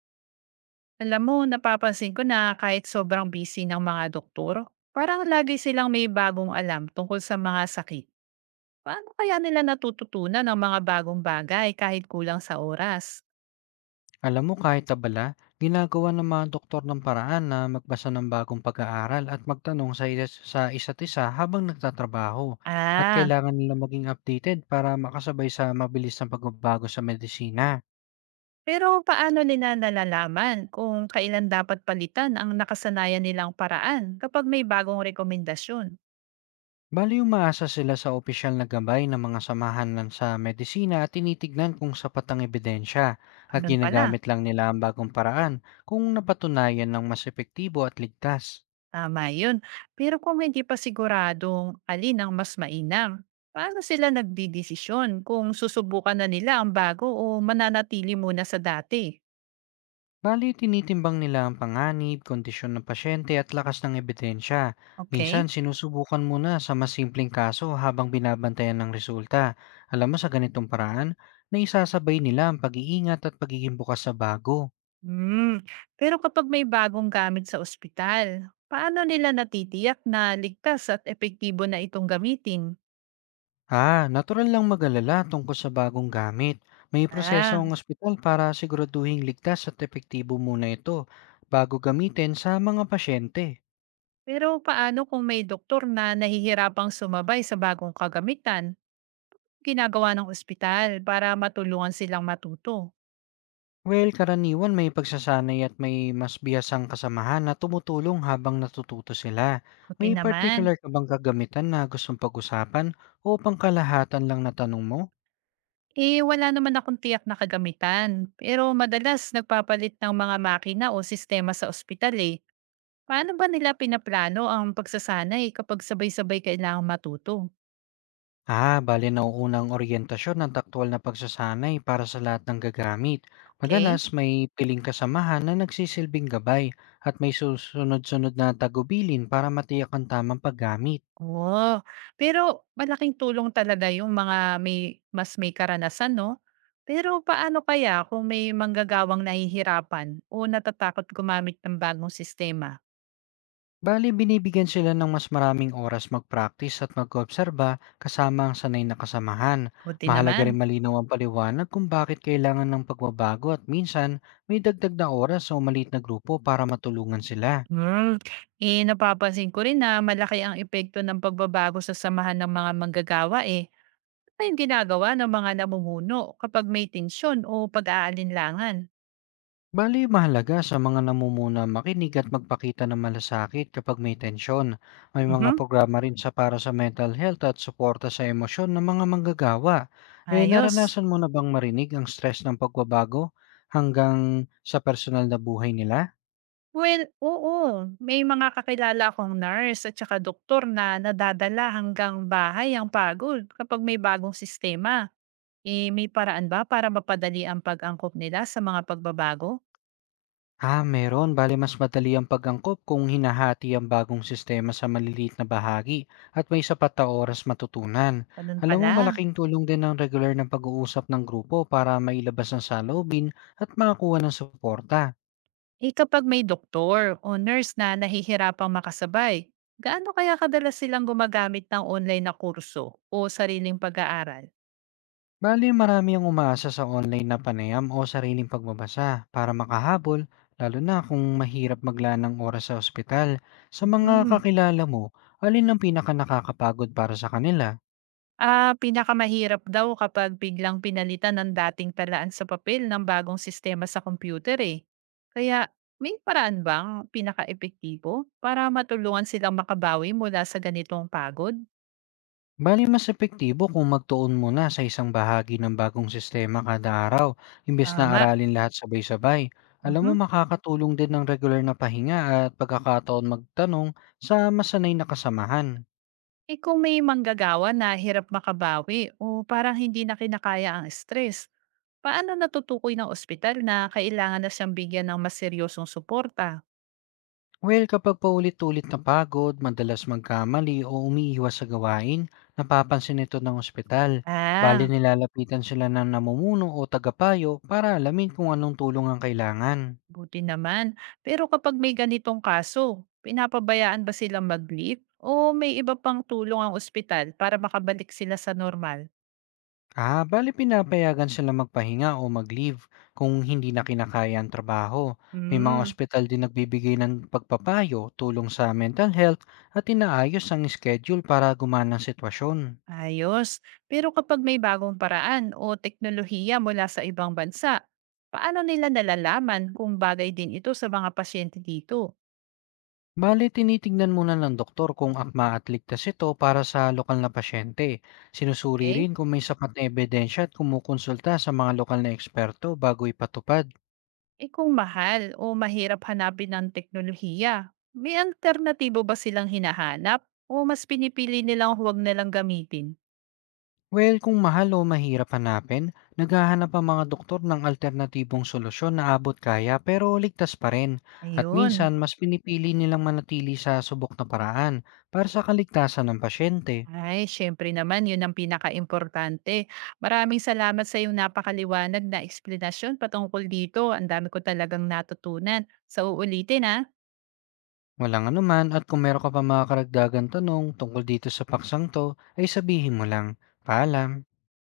Alam mo, napapansin ko na kahit sobrang busy ng mga doktor, parang lagi silang may bagong alam tungkol sa mga sakit. Paano kaya nila natututunan ng mga bagong bagay kahit kulang sa oras? Alam mo kahit abala, ginagawa ng mga doktor ng paraan na magbasa ng bagong pag-aaral at magtanong sa, sa isa't isa habang nagtatrabaho at Ah, kailangan nila maging updated para makasabay sa mabilis na pagbabago sa medisina. pero paano nila nalalaman kung kailan dapat palitan ang nakasanayan nilang paraan kapag may bagong rekomendasyon? Bali umaasa sila sa opisyal na gabay ng mga samahan ng sa medisina at tinitignan kung sapat ang ebidensya at Ganun pala. ginagamit lang nila ang bagong paraan kung napatunayan ng mas epektibo at ligtas. Tama yun. Pero kung hindi pa siguradong alin ang mas mainam, paano sila nagdidesisyon kung susubukan na nila ang bago o mananatili muna sa dati? Bali, tinitimbang nila ang panganib, kondisyon ng pasyente at lakas ng ebidensya. Okay? Minsan, sinusubukan muna sa mas simpleng kaso habang binabantayan ng resulta. Alam mo, sa ganitong paraan, naisasabay nila ang pag-iingat at pagiging bukas sa bago. Hmm. Pero kapag may bagong gamit sa ospital, paano nila natitiyak na ligtas at epektibo na itong gamitin? Ah, natural lang mag-alala tungkol sa bagong gamit. May proseso Ah, ang ospital para siguraduhing ligtas at epektibo muna ito bago gamitin sa mga pasyente. pero paano kung may doktor na nahihirapang sumabay sa bagong kagamitan? Ginagawa ng ospital para matulungan silang matuto. Well, karaniwan may pagsasanay at may mas bihasang kasamahan na tumutulong habang natututo sila. Puti May naman. particular ka bang kagamitan na gustong pag-usapan o pangkalahatan lang na tanong mo? Eh, wala naman akong tiyak na kagamitan. Pero madalas nagpapalit ng mga makina o sistema sa ospital eh. Paano ba nila pinaplano ang pagsasanay kapag sabay-sabay kailangang matuto? Ah, bale nauunang oryentasyon ng taktual na pagsasanay para sa lahat ng gagamit. Okay? Madalas may piling kasamahan na nagsisilbing gabay at may susunod-sunod na tagubilin para matiyak ang tamang paggamit. Oo. Pero malaking tulong talaga yung mga may, mas may karanasan, no? Pero paano kaya kung may manggagawang nahihirapan o natatakot gumamit ng bagong sistema? Bali, binibigyan sila ng mas maraming oras mag-practice at mag-obserba kasama ang sanay na kasamahan. Buti Mahalaga naman. rin malinaw ang paliwanag kung bakit kailangan ng pagbabago, at minsan may dagdag na oras o maliit na grupo para matulungan sila. Hmm, Napapansin ko rin na malaki ang epekto ng pagbabago sa samahan ng mga manggagawa eh. Ano yung ginagawa ng mga namumuno kapag may tensyon o pag-aalinlangan? Bali, mahalaga sa mga namumuna makinig at magpakita ng malasakit kapag may tensyon. May mga Mhm. programa rin sa para sa mental health at suporta sa emosyon ng mga manggagawa. Eh, Ayos. naranasan mo na bang marinig ang stress ng pagbabago hanggang sa personal na buhay nila? Well, oo. May mga kakilala akong nurse at saka doktor na nadadala hanggang bahay ang pagod kapag may bagong sistema. Eh, may paraan ba para mapadali ang pag-angkop nila sa mga pagbabago? Ah, meron. Bale, mas madali ang pag kung hinahati ang bagong sistema sa maliliit na bahagi at may sapat na oras matutunan. Ganun Alam mo, pala. malaking tulong din ang regular na pag-uusap ng grupo para mailabas ang saloobin at makakuha ng suporta. Eh kapag may doktor o nurse na nahihirapang makasabay, gaano kaya kadalas silang gumagamit ng online na kurso o sariling pag-aaral? Bale, marami ang umaasa sa online na panayam o sariling pagbabasa para makahabol, lalo na kung mahirap maglaan ng oras sa ospital. Sa mga Hmm. kakilala mo, alin ang pinaka nakakapagod para sa kanila? Ah, pinakamahirap daw kapag biglang pinalitan ng dating talaan sa papel ng bagong sistema sa computer eh. Kaya may paraan bang pinaka-epektibo para matulungan silang makabawi mula sa ganitong pagod? Bali, mas epektibo kung magtuon muna sa isang bahagi ng bagong sistema kada araw, imbes na Tama. aralin lahat sabay-sabay. Alam mo, Mhm. makakatulong din ng regular na pahinga at pagkakataon magtanong sa masanay na kasamahan. Eh kung may manggagawa na hirap makabawi o parang hindi na kinakaya ang stress, paano natutukoy ng ospital na kailangan na siyang bigyan ng mas seryosong suporta? Well, kapag paulit-ulit na pagod, madalas magkamali o umiiwas sa gawain, napapansin ito ng ospital. Bali, Ah, nilalapitan sila ng namumuno o tagapayo para alamin kung anong tulong ang kailangan. buti naman. Pero kapag may ganitong kaso, pinapabayaan ba silang mag-leave o may iba pang tulong ang ospital para makabalik sila sa normal? Ah, bale pinapayagan silang magpahinga o mag-leave kung hindi na kinakaya ang trabaho. May mga Hmm. ospital din nagbibigay ng pagpapayo, tulong sa mental health at inaayos ang schedule para gumana ang sitwasyon. Ayos. Pero kapag may bagong paraan o teknolohiya mula sa ibang bansa, paano nila nalalaman kung bagay din ito sa mga pasyente dito? Bale, tinitignan muna ng doktor kung akma at ligtas ito para sa lokal na pasyente. Sinusuri Okay? rin kung may sapat na ebidensya at kumukonsulta sa mga lokal na eksperto bago ipatupad. Eh kung mahal o mahirap hanapin ng teknolohiya, may alternatibo ba silang hinahanap o mas pinipili nilang huwag nalang gamitin? Well, kung mahal o mahirap hanapin, naghahanap ang mga doktor ng alternatibong solusyon na abot kaya pero ligtas pa rin. At Ayun. minsan, mas pinipili nilang manatili sa subok na paraan para sa kaligtasan ng pasyente. Ay, syempre naman, yun ang pinaka-importante. Maraming salamat sa iyong napakaliwanag na eksplanasyon patungkol dito. Ang dami ko talagang natutunan. So, uulitin ha. Walang anuman, at kung meron ka pa mga karagdagan tanong tungkol dito sa paksang to, ay sabihin mo lang. Paalam!